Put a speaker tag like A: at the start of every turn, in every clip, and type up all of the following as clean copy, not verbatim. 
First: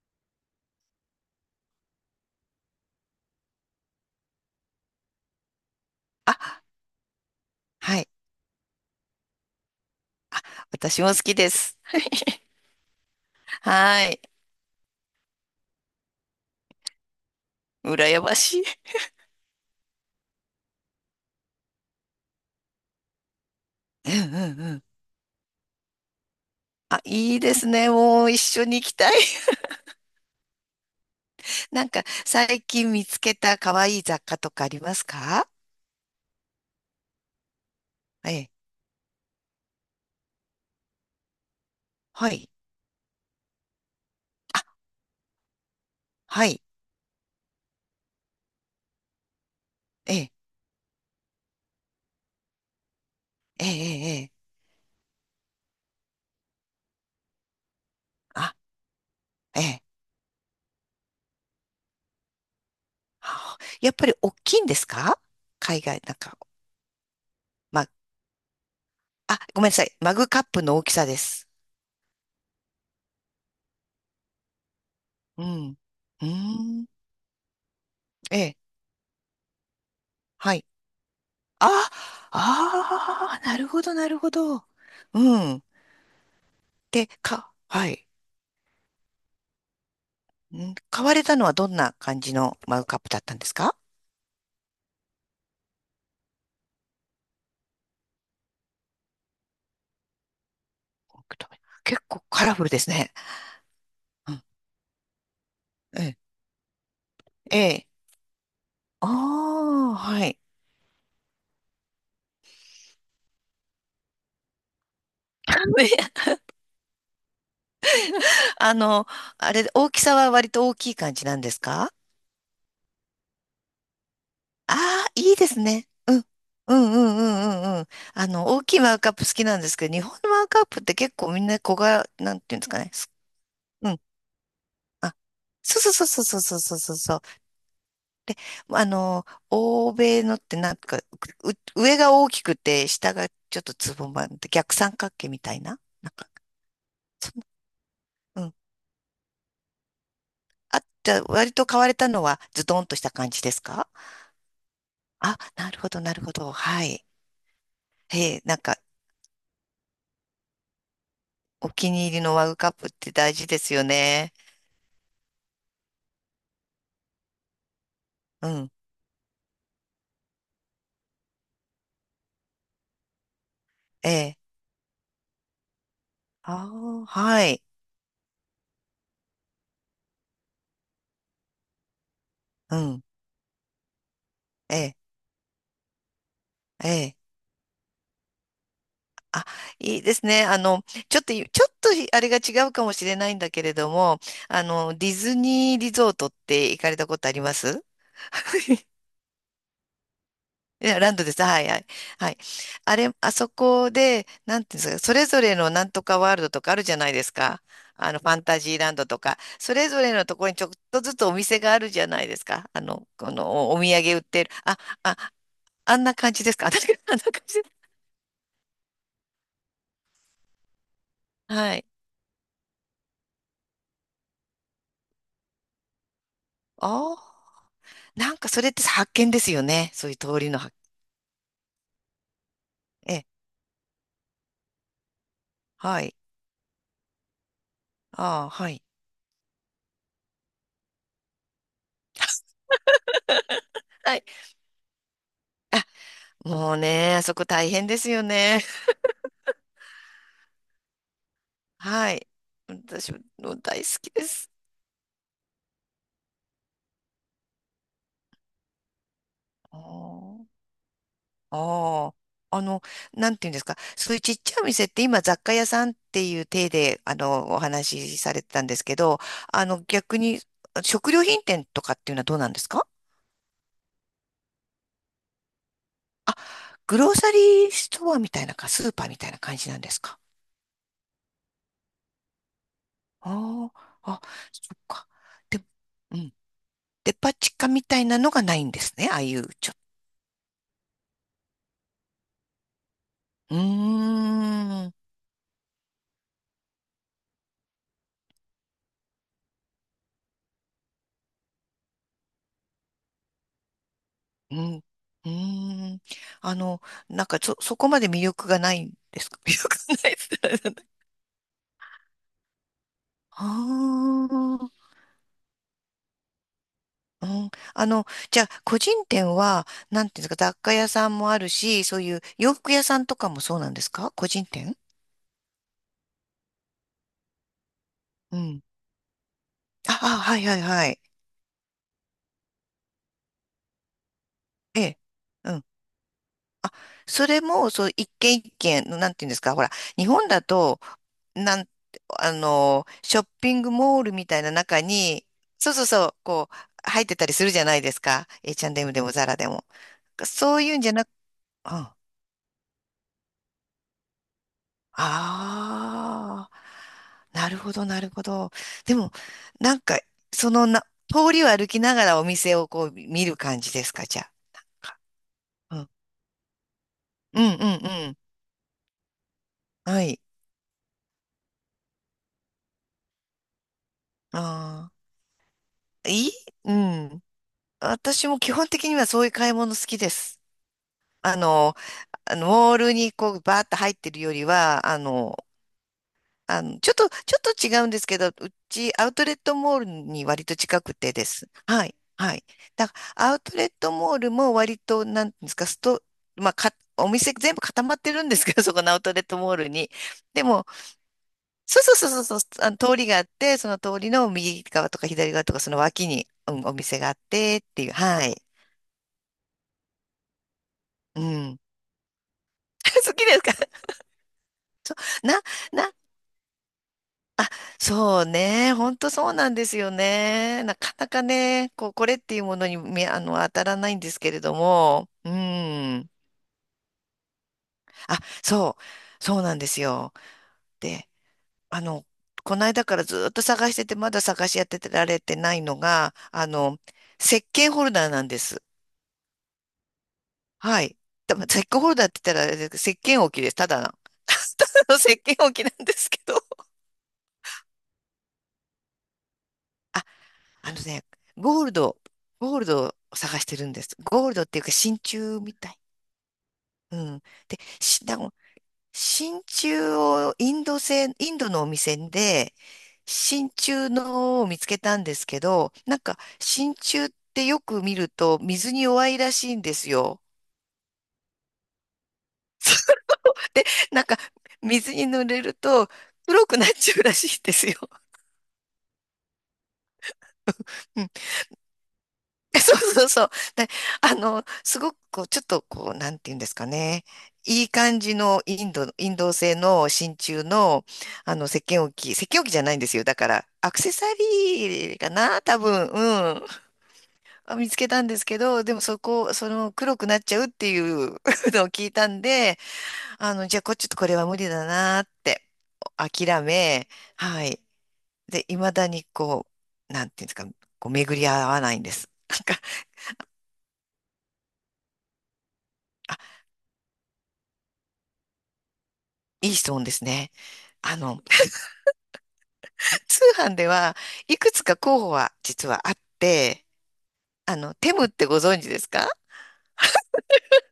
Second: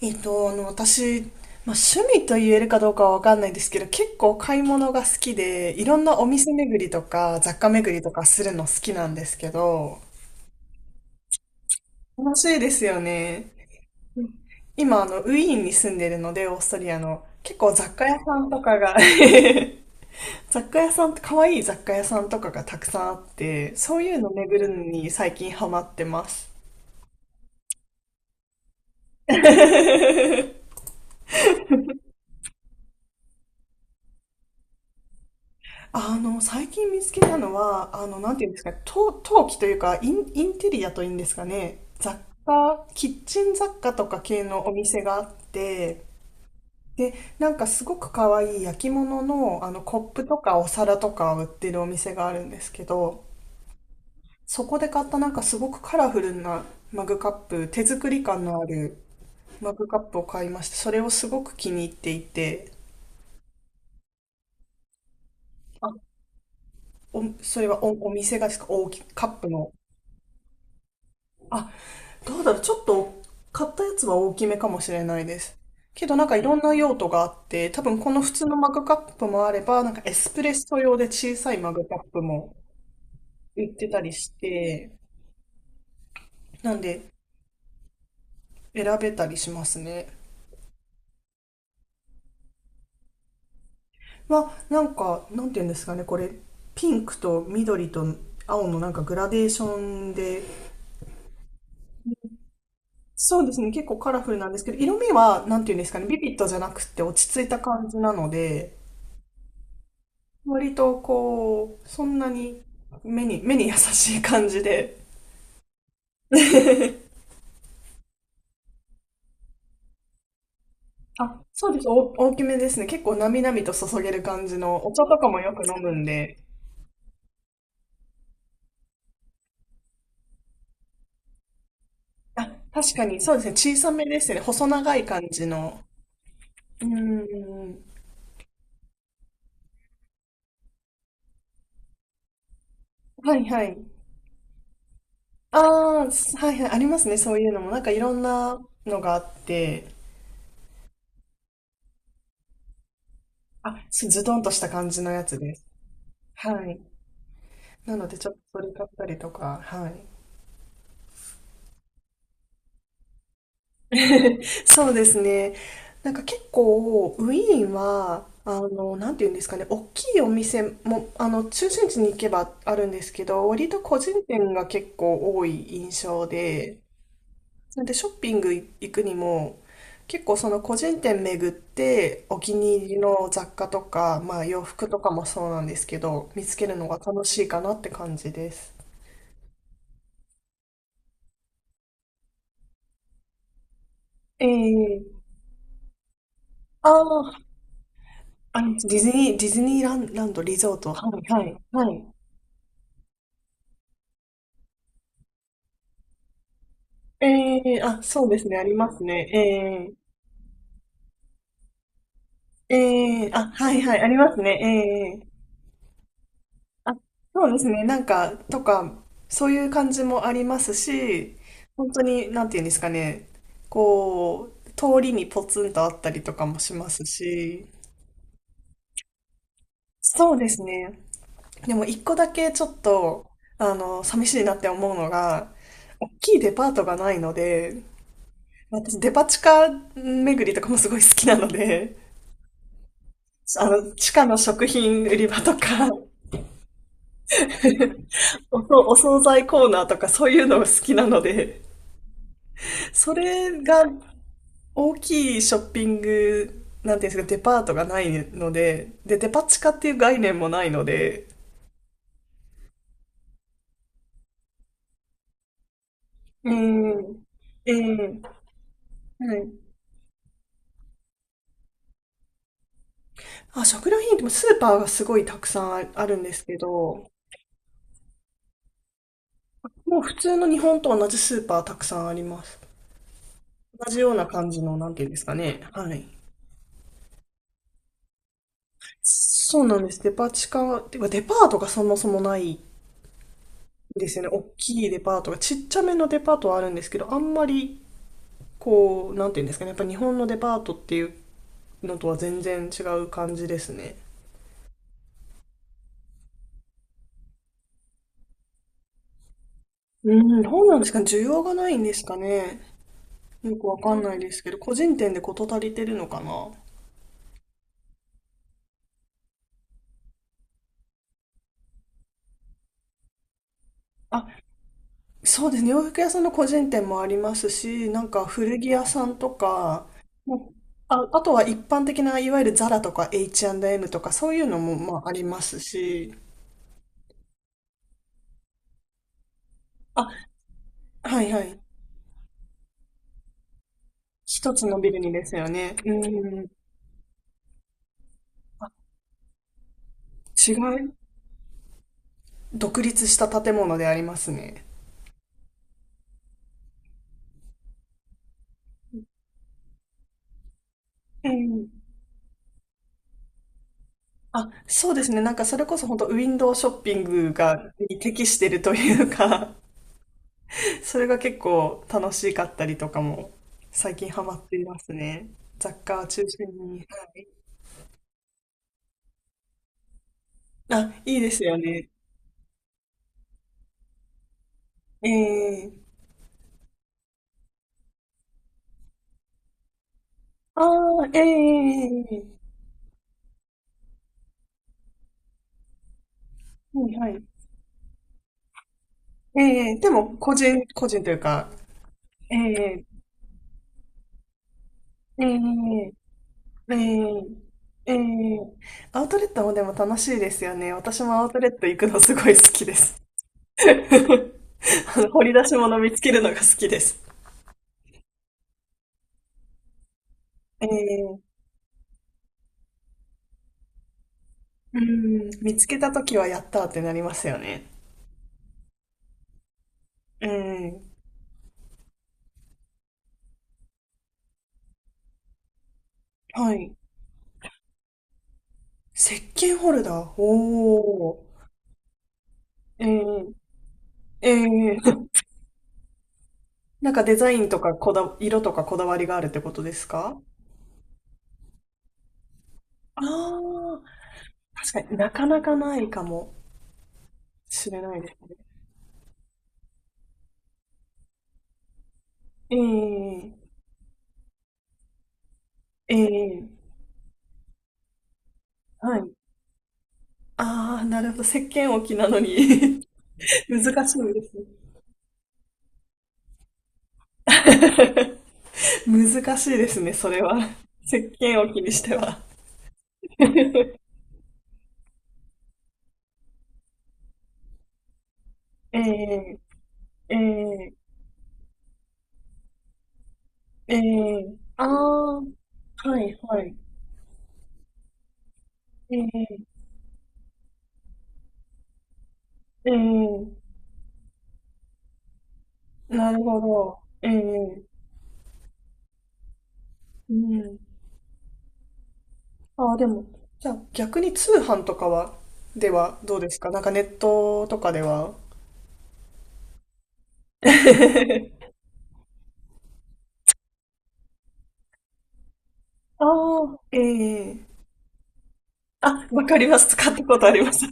A: 私、まあ、趣味と言えるかどうかはわかんないですけど、結構買い物が好きで、いろんなお
B: あ、
A: 店巡りとか、雑貨巡
B: は
A: り
B: い。
A: とかするの好きなんですけど、
B: 私も好きです。
A: 楽しいですよね。
B: はい。
A: 今、ウィーンに住んでるので、オーストリアの、結構雑貨屋
B: 羨
A: さ
B: ま
A: ん
B: し
A: と
B: い。
A: かが 雑貨屋さん、可愛い雑貨屋さんとかがたくさんあって、そう
B: う
A: いうの
B: んう
A: 巡
B: ん
A: る
B: うん。
A: のに最近ハマってます。
B: あ、いいですね。もう一緒に行きたい。なんか、最近見つけた可愛い雑貨とかありますか？
A: 最近見つけたのは、な
B: え
A: んていうん
B: え。
A: ですか、陶器というか、インテリアというんですかね、
B: はい。
A: キッチン雑貨とか系
B: あ、
A: のお店があって、
B: はい。
A: で、なんかすごく可愛い焼き物の、コッ
B: え
A: プ
B: え、
A: とかお皿とかを売ってるお店があるんですけど、
B: ええ、ええ。ええ、
A: そこで買ったなんかすごくカラフルなマグカップ、手作り感
B: あ、
A: のある
B: え
A: マ
B: え。
A: グカップを買いました。それをすごく気に入っていて、
B: あ、やっぱり大きいんですか？海
A: あ、
B: 外、なんか、
A: それは
B: ま、
A: お店がですか、カッ
B: あ、
A: プ
B: ごめ
A: の。
B: んなさい。マグカップの大きさです。
A: あ、どうだろう、ちょっと買ったやつは大きめかもしれないで
B: う
A: す。
B: ん。
A: けどな
B: う
A: んかいろんな
B: ーん。
A: 用途があって、多分この普
B: え
A: 通の
B: え。
A: マグカップもあれば、なんかエスプレッ
B: はい。
A: ソ用で小さいマグ
B: あ、
A: カップも
B: ああ、な
A: 売
B: る
A: っ
B: ほ
A: て
B: ど、
A: た
B: な
A: り
B: る
A: し
B: ほど。
A: て、
B: うん。
A: なんで
B: はい。
A: 選べたりしますね。
B: 買われたのはどんな感じのマグカップだったんですか？
A: なんか、なんて言うんですかね、これ、ピンクと緑と青のなんかグラデーションで、
B: 結構カラフルですね。
A: そうですね、結構カラフ
B: う
A: ル
B: ん。
A: なんですけど、色味は、なんて言うんですか
B: え
A: ね、
B: え。
A: ビビットじゃなくて落ち着い
B: え
A: た
B: え。
A: 感じなので、
B: ああ、はい。
A: 割とこう、そんなに目に優しい感じで。
B: あの、あれ、大きさは割と大きい感じなんです
A: そうです。
B: か？
A: お大きめですね。結構なみなみと注げる感じの、お茶
B: ああ、
A: とか
B: いい
A: も
B: で
A: よ
B: す
A: く飲
B: ね。
A: むん
B: うん。
A: で。
B: うんうんうんうんうん。あの、大きいマグカップ好きなんですけど、日本のマグカップって結構みんな小柄、なん
A: あ、
B: ていうんですかね。
A: 確かに、そうですね。小
B: う
A: さ
B: ん。
A: めですね。細長い
B: あ、
A: 感じ
B: そ
A: の。
B: うそうそうそうそうそう
A: うー
B: そうそう。
A: ん。
B: あの、欧米のってなんか、上が大きくて、下が
A: はい
B: ちょっ
A: は
B: と
A: い。
B: つぼまっ逆三角形みたいな。
A: あ
B: な
A: あ、
B: んか、
A: はいはい。ありますね。そういうのも。なんかいろん
B: うん。
A: なのがあって。
B: あ、じゃあ割と買われたのはズドンとした感じですか？
A: そうズドンとした感じのや
B: あ、
A: つです。
B: なるほど、なるほど。
A: はい。
B: はい。
A: なので、ちょっ
B: へ
A: と
B: え、な
A: そ
B: ん
A: れ
B: か、
A: 買ったりとか、はい。
B: お気に入りのマグカップって大事ですよね。
A: そうですね。なんか結構、ウィーンは、
B: うん。
A: なんていうんですかね、大きいお店も、中心地に行けばあるんですけど、割と個
B: え
A: 人
B: え。
A: 店が結構多い印象で、
B: ああ、はい。
A: それでショッピング行くにも、結構その個人店巡って、お気
B: う
A: に入り
B: ん。
A: の雑貨とか、まあ洋
B: え
A: 服
B: え、
A: とかもそうなんですけど、見つけるの
B: え
A: が
B: え。
A: 楽しいかなって感じです。
B: あ、いいですね。あの、ちょっといあれが違うかもしれないんだけれども、あの、ディ
A: ええ、
B: ズニーリゾートって行
A: あ
B: かれたこと
A: あ
B: あり
A: ー、
B: ます？
A: ディズニーランランド、リゾー
B: い
A: ト、
B: や、
A: は
B: ランドで
A: い、
B: す。
A: はい、
B: はいはい。
A: はい。
B: はい。あれ、あそこで、なんていうんですか、それぞれのなんとかワールドとかあるじゃないで
A: え
B: すか。
A: え、
B: あの、フ
A: そう
B: ァ
A: で
B: ン
A: すね、
B: タ
A: あ
B: ジ
A: り
B: ー
A: ま
B: ラン
A: す
B: ドとか、それ
A: ね。
B: ぞれのところにちょっとずつお店があるじゃないですか。
A: え
B: あの、
A: えええ、
B: この
A: は
B: お、お
A: い
B: 土
A: はい、あ
B: 産
A: り
B: 売っ
A: ます
B: てる。
A: ね。
B: あ、あ、
A: ええ、
B: あんな感じですか。あんな感
A: あ、そうで
B: じ
A: す
B: です。
A: ね、なんか、とか、そういう感じもありますし、
B: はい。
A: 本当に、なんていうんですかね、こう、通りにポツンとあったりとかもします
B: ああ、
A: し、
B: なんかそれって発見ですよね。そういう
A: そう
B: 通
A: で
B: りの、
A: すね。でも一個だけちょっ
B: え、
A: と、寂しいなって思うのが、
B: は
A: 大
B: い。
A: きいデパートがないので、
B: ああ、はい。
A: 私デパ地下巡りとかもすごい好きなので、地
B: は
A: 下
B: い。
A: の食品売り場とか、
B: もうね、あそこ大変ですよね。
A: お惣菜コーナーとかそういうの好きなので、
B: はい。私
A: そ
B: も
A: れ
B: 大
A: が
B: 好きです。
A: 大きいショッピング、なんていうんですか、デパートがないので、で、デパ地下
B: あ
A: っていう概念
B: ー
A: もないので、
B: あー、あの、なんていうんですか。そういうちっちゃいお店って今雑貨屋さんっていう
A: う
B: 体で、あ
A: ん、
B: の、お
A: ええ、
B: 話しされてたんですけど、
A: はい。
B: あの、逆に食料品店とかっていうのはどうなんですか？
A: 食料品ってスーパーがすごいたくさんああるんで
B: あ、
A: すけ
B: グ
A: ど、
B: ローサリーストアみたいなスーパーみたいな感じなんで
A: も
B: す
A: う普
B: か？
A: 通の日本と同じスーパーたくさんあります。
B: あ
A: 同じ
B: あ
A: よ
B: ー、
A: う
B: あ、
A: な感じ
B: そ
A: の、
B: っ
A: なんていう
B: か。
A: んですか
B: で
A: ね。
B: も、
A: はい。
B: デパ地下みたいなのがないんですね。ああいう、
A: そうなんです。デパ地下、てかデパートがそもそもないん
B: う
A: です
B: ー
A: よね。大きい
B: ん、
A: デパートが。ちっちゃめのデパートはあるんですけど、あんまり、こう、なんていうんですかね。やっぱ日本のデパートっていうのとは全然違う感じですね。
B: うん、うーん。あの、なんか、そこまで魅力がないんですか？ 魅力がな
A: う
B: いです
A: ん、どう
B: ね。
A: なんですかね。需要がないんですかね。
B: あ
A: よくわかんないですけど、
B: あ、
A: 個人店で事足りてるのかな。
B: うん。あの、じゃあ、個人店は、なんていうんですか、雑貨屋さんもあるし、そういう洋服屋さんとかもそうなんですか？個人店、
A: そうですね。洋服屋さんの個人店もありますし、なんか
B: う
A: 古
B: ん。
A: 着屋さんとか、
B: ああ、はい
A: もう
B: はいはい。
A: あとは一般的ないわゆるザラとか H&M とかそういうのも
B: え
A: ま
B: え。
A: あありますし、
B: それも、そう、一軒一軒の、なんていうんですか、ほら、日
A: あ、
B: 本だと、
A: はいは
B: な
A: い。
B: んあの、ショッピングモールみたいな
A: 一つの
B: 中
A: ビルにで
B: に、
A: すよ
B: そう
A: ね。
B: そう
A: う
B: そう、
A: ん。
B: こう、入ってたりするじゃないですか。H&M でもザラでも。
A: い、
B: そういうんじゃなく、うん。あ
A: 独立した建物でありますね。
B: あ、なるほど、なるほど。でも、なんか、そのな、
A: う
B: 通りを
A: ん。
B: 歩きながらお店をこう見る感じですか、じゃあ。
A: そうですね。なんかそれこ
B: な
A: そ
B: んか、
A: 本当ウィンドウショッピング
B: うん、うん、う
A: に
B: ん、うん。
A: 適してるというか、
B: はい。
A: それが結構楽しかったりとかも最近ハマっていま
B: あ
A: すね。雑貨を
B: あ、
A: 中
B: いい、
A: 心
B: う
A: に。は
B: ん。
A: い。
B: 私も基本的にはそういう買い物好きです。
A: いいで
B: あ
A: すよ
B: の、
A: ね。
B: あのモールにこうバーッと入ってるよりは、あ
A: え
B: の、
A: え、
B: あの、ちょっと違うんですけど、ちアウトレットモールに割と
A: あ
B: 近く
A: あ
B: て
A: ー、
B: です。はい、
A: ええ、
B: はい。だからアウトレットモールも割と、なんていうんですか、まあ、
A: はいは
B: お
A: い。
B: 店全部固まってるんですけど、そこのアウトレットモール
A: ええで
B: に。
A: も
B: でも、
A: 個人というか、
B: そうそうそうそ
A: え
B: う、そう、あの
A: え
B: 通りがあって、その通りの右側とか左側とか、その
A: ええ
B: 脇に、うん、お店があっ
A: え
B: てっていう、
A: ええ
B: は
A: え
B: い。
A: アウトレットもでも楽しいですよね。私も
B: う
A: アウトレッ
B: ん。
A: ト行くのすごい好きです。
B: 好きですか？
A: あの掘り
B: な、
A: 出し物見
B: な、
A: つけるのが好きです。
B: そうね。本当そうなんですよね。
A: え
B: なかな
A: え、
B: かね、こう、これっていうものに、あの、当たらないんですけれど
A: う
B: も。
A: ん、
B: う
A: 見つけたと
B: ん。
A: きはやったーってなりますよね。
B: あ、そう。そうなんですよ。
A: ええ、
B: で、あの、この間からずっと探してて、まだ探し当てられてないのが、あ
A: はい。
B: の、石鹸ホルダーなんです。
A: 石鹸ホルダー。
B: はい。
A: お
B: 多分石鹸ホルダーって言ったら、あれです
A: ー。
B: けど石鹸置きで
A: え
B: す。ただの。
A: え
B: た
A: え
B: だの
A: え
B: 石鹸置きなんですけど。
A: なんかデザインとか色とかこだわりがあるってことですか？
B: あのね、ゴールド、ゴールドを
A: ああ
B: 探してるん
A: ー、
B: です。ゴールドっていうか
A: 確かに
B: 真
A: なか
B: 鍮
A: な
B: み
A: か
B: た
A: な
B: い。
A: いかも
B: うん。で、
A: しれない
B: し、
A: です
B: だも、
A: ね。
B: 真鍮をインドのお店で、
A: え
B: 真鍮のを見つけたんですけど、
A: え
B: なんか
A: ええ、
B: 真鍮ってよく見ると水に
A: はい。
B: 弱いらしいんですよ。
A: ああ、なるほど。石鹸置きなのに 難し
B: なん
A: い
B: か
A: ですね。
B: 水に濡れると黒くなっちゃうらしいんですよ。
A: 難しいですね、それは。石
B: うん。
A: 鹸置きにしては。
B: そうそうそう。で、あの、すごくこう、ちょっとこう、なんていうんですかね。いい感じのインド、インド
A: え
B: 製の
A: ええ
B: 真鍮
A: え
B: の、あの、石鹸置きじゃないんですよ。だから、ア
A: え
B: クセサ
A: え、
B: リーかな、多分、
A: はい
B: う
A: はい。
B: ん。あ、見つけたんですけど、でも
A: え
B: そ
A: え
B: の、黒くなっちゃうっていう のを聞いたんで、
A: ええ、
B: あの、じゃあ、ちょっとこれは無理だなって、
A: なるほ
B: 諦
A: ど。
B: め、
A: え
B: はい。
A: え、
B: で、未だにこう、なん
A: う
B: ていうんですか、
A: ん。
B: こう、巡り合わないんです。なんか、
A: ああ、でも、じゃあ逆に通販とかは、ではどうですか？なんかネットとかでは。
B: いい質問ですね。あの、通販ではいくつか候補は実はあって、
A: ああ、ええ、
B: あの、テムってご存知ですか？
A: わか ります。使ったことあります。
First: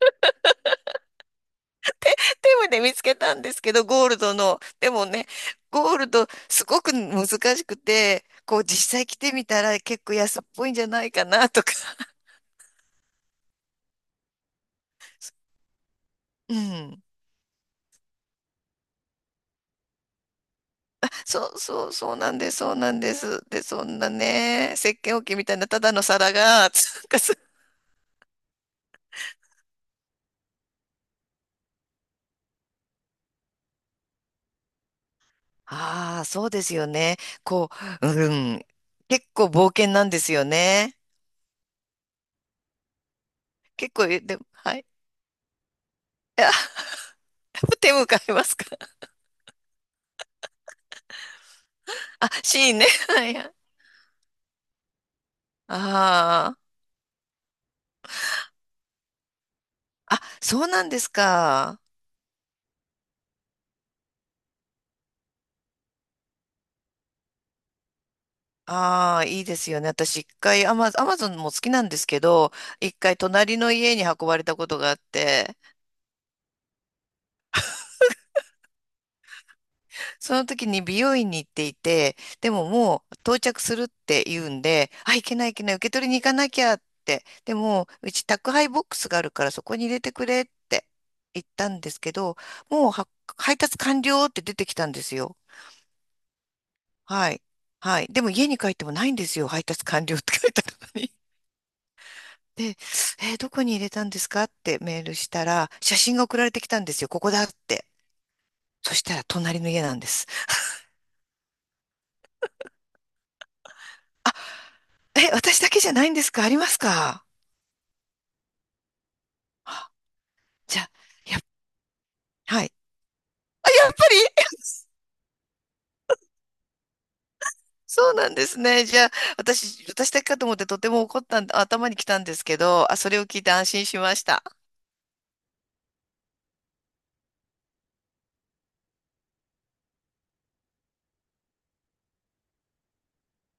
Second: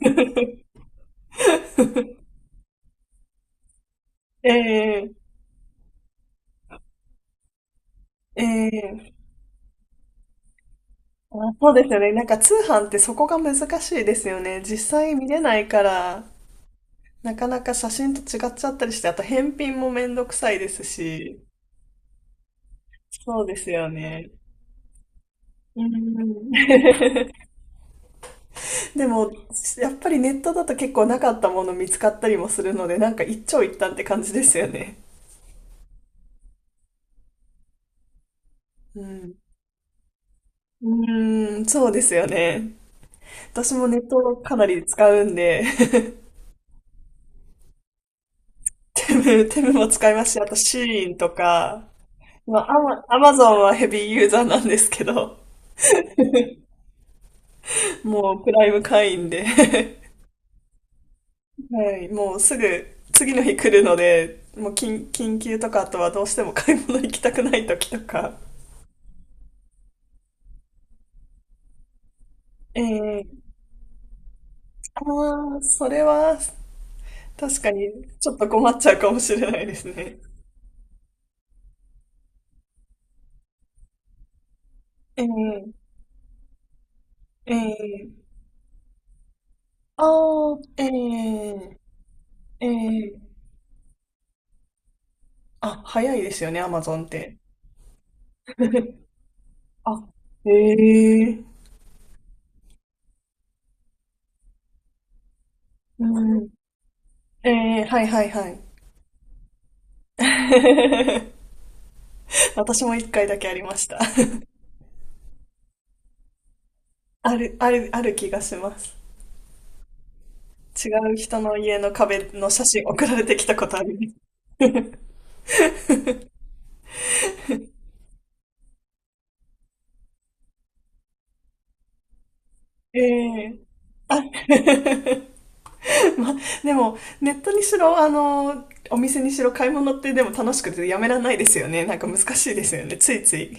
B: テムで見つけたんですけど、ゴールドの。でも
A: ええ
B: ね、ゴールドすごく難しくて、こう実際
A: ええ、
B: 着てみたら結構安っぽいんじゃないかな と
A: そ
B: か。
A: うですよね。なんか通販ってそこが難しいですよね。実際見れないから、
B: うん。
A: なかなか写真と違っちゃったりして、あと返品もめんどくさいですし、
B: そうそう、そうなんです、そうなんです。
A: そうで
B: で、
A: す
B: そ
A: よ
B: んな
A: ね。
B: ね、石鹸置きみたいなた
A: う
B: だの皿
A: ん。
B: が、つうか、 す、
A: でも、やっぱりネットだと結構なかったもの見つかったりもするので、なんか一長一短って感じですよね。
B: ああ、そうですよね。こう、うん。
A: う
B: 結
A: ん。
B: 構冒険なんですよ
A: う
B: ね。
A: ーん、そうですよね。私も
B: 結
A: ネ
B: 構
A: ット
B: 言って
A: を
B: も、
A: かな
B: はい。い
A: り使うんで、
B: や 手向かいますか？
A: テムも使いますし、あとシーインとか、
B: あ、
A: まあ、
B: シーンね。
A: ア
B: は
A: マ
B: いは
A: ゾ
B: い。
A: ンはヘビーユーザーなんですけど、
B: あ
A: もうプライム会員で、
B: あ。あ、そうなんですか。
A: はい、もうすぐ次の日来るので、もう緊急とか、あとはどうしても買い物行きたくない時とか。
B: ああ、いいですよね。私一回アマゾンも好きなんですけど、一回
A: ええ、
B: 隣の家に運ばれたことがあっ
A: あ
B: て、
A: あ、それは確かにちょっと困っちゃうかもしれないですね。
B: その時に美容院に行っていて、でももう到着するって言うんで、あ、い
A: え
B: けないいけ
A: え、
B: ない、受け取りに行かなきゃって、で
A: え
B: もうち
A: え、
B: 宅配ボックスがあるからそこに入れてくれっ
A: ああ、え
B: て言った
A: え
B: んですけど、
A: え
B: もうは
A: え、
B: 配達完了って出てきたんですよ。
A: 早いですよね、アマゾンっ
B: は
A: て。
B: い。はい。でも家に帰ってもないんですよ。配達 完了って書
A: あ、
B: いてあるのに。
A: ええ、
B: で、えーどこに入れたんですかってメールしたら、写真
A: う
B: が送ら
A: ん、
B: れてきたんですよ。ここだっ
A: ええ、
B: て。
A: はいはいはい。
B: そしたら隣の家なんです。
A: 私も一回だけありました。
B: え、私だけじゃないんですか？あります か？
A: ある、ある、ある気がします。
B: じゃ
A: 違
B: あ、
A: う
B: や
A: 人
B: っ、
A: の家の壁の写
B: はい。
A: 真送られてきたこ
B: あ、
A: とあ
B: やっ
A: り
B: ぱ
A: ま
B: り
A: す。
B: そうなんですね。じゃあ、私だけかと思ってとても怒った頭に来たんですけど、あ、
A: え
B: それを聞いて
A: え、
B: 安心しま
A: あ
B: し た。
A: ま、でも、ネットにしろ、お店にしろ買い物ってでも楽しくてやめられないですよね。なんか難しいですよね。ついつい。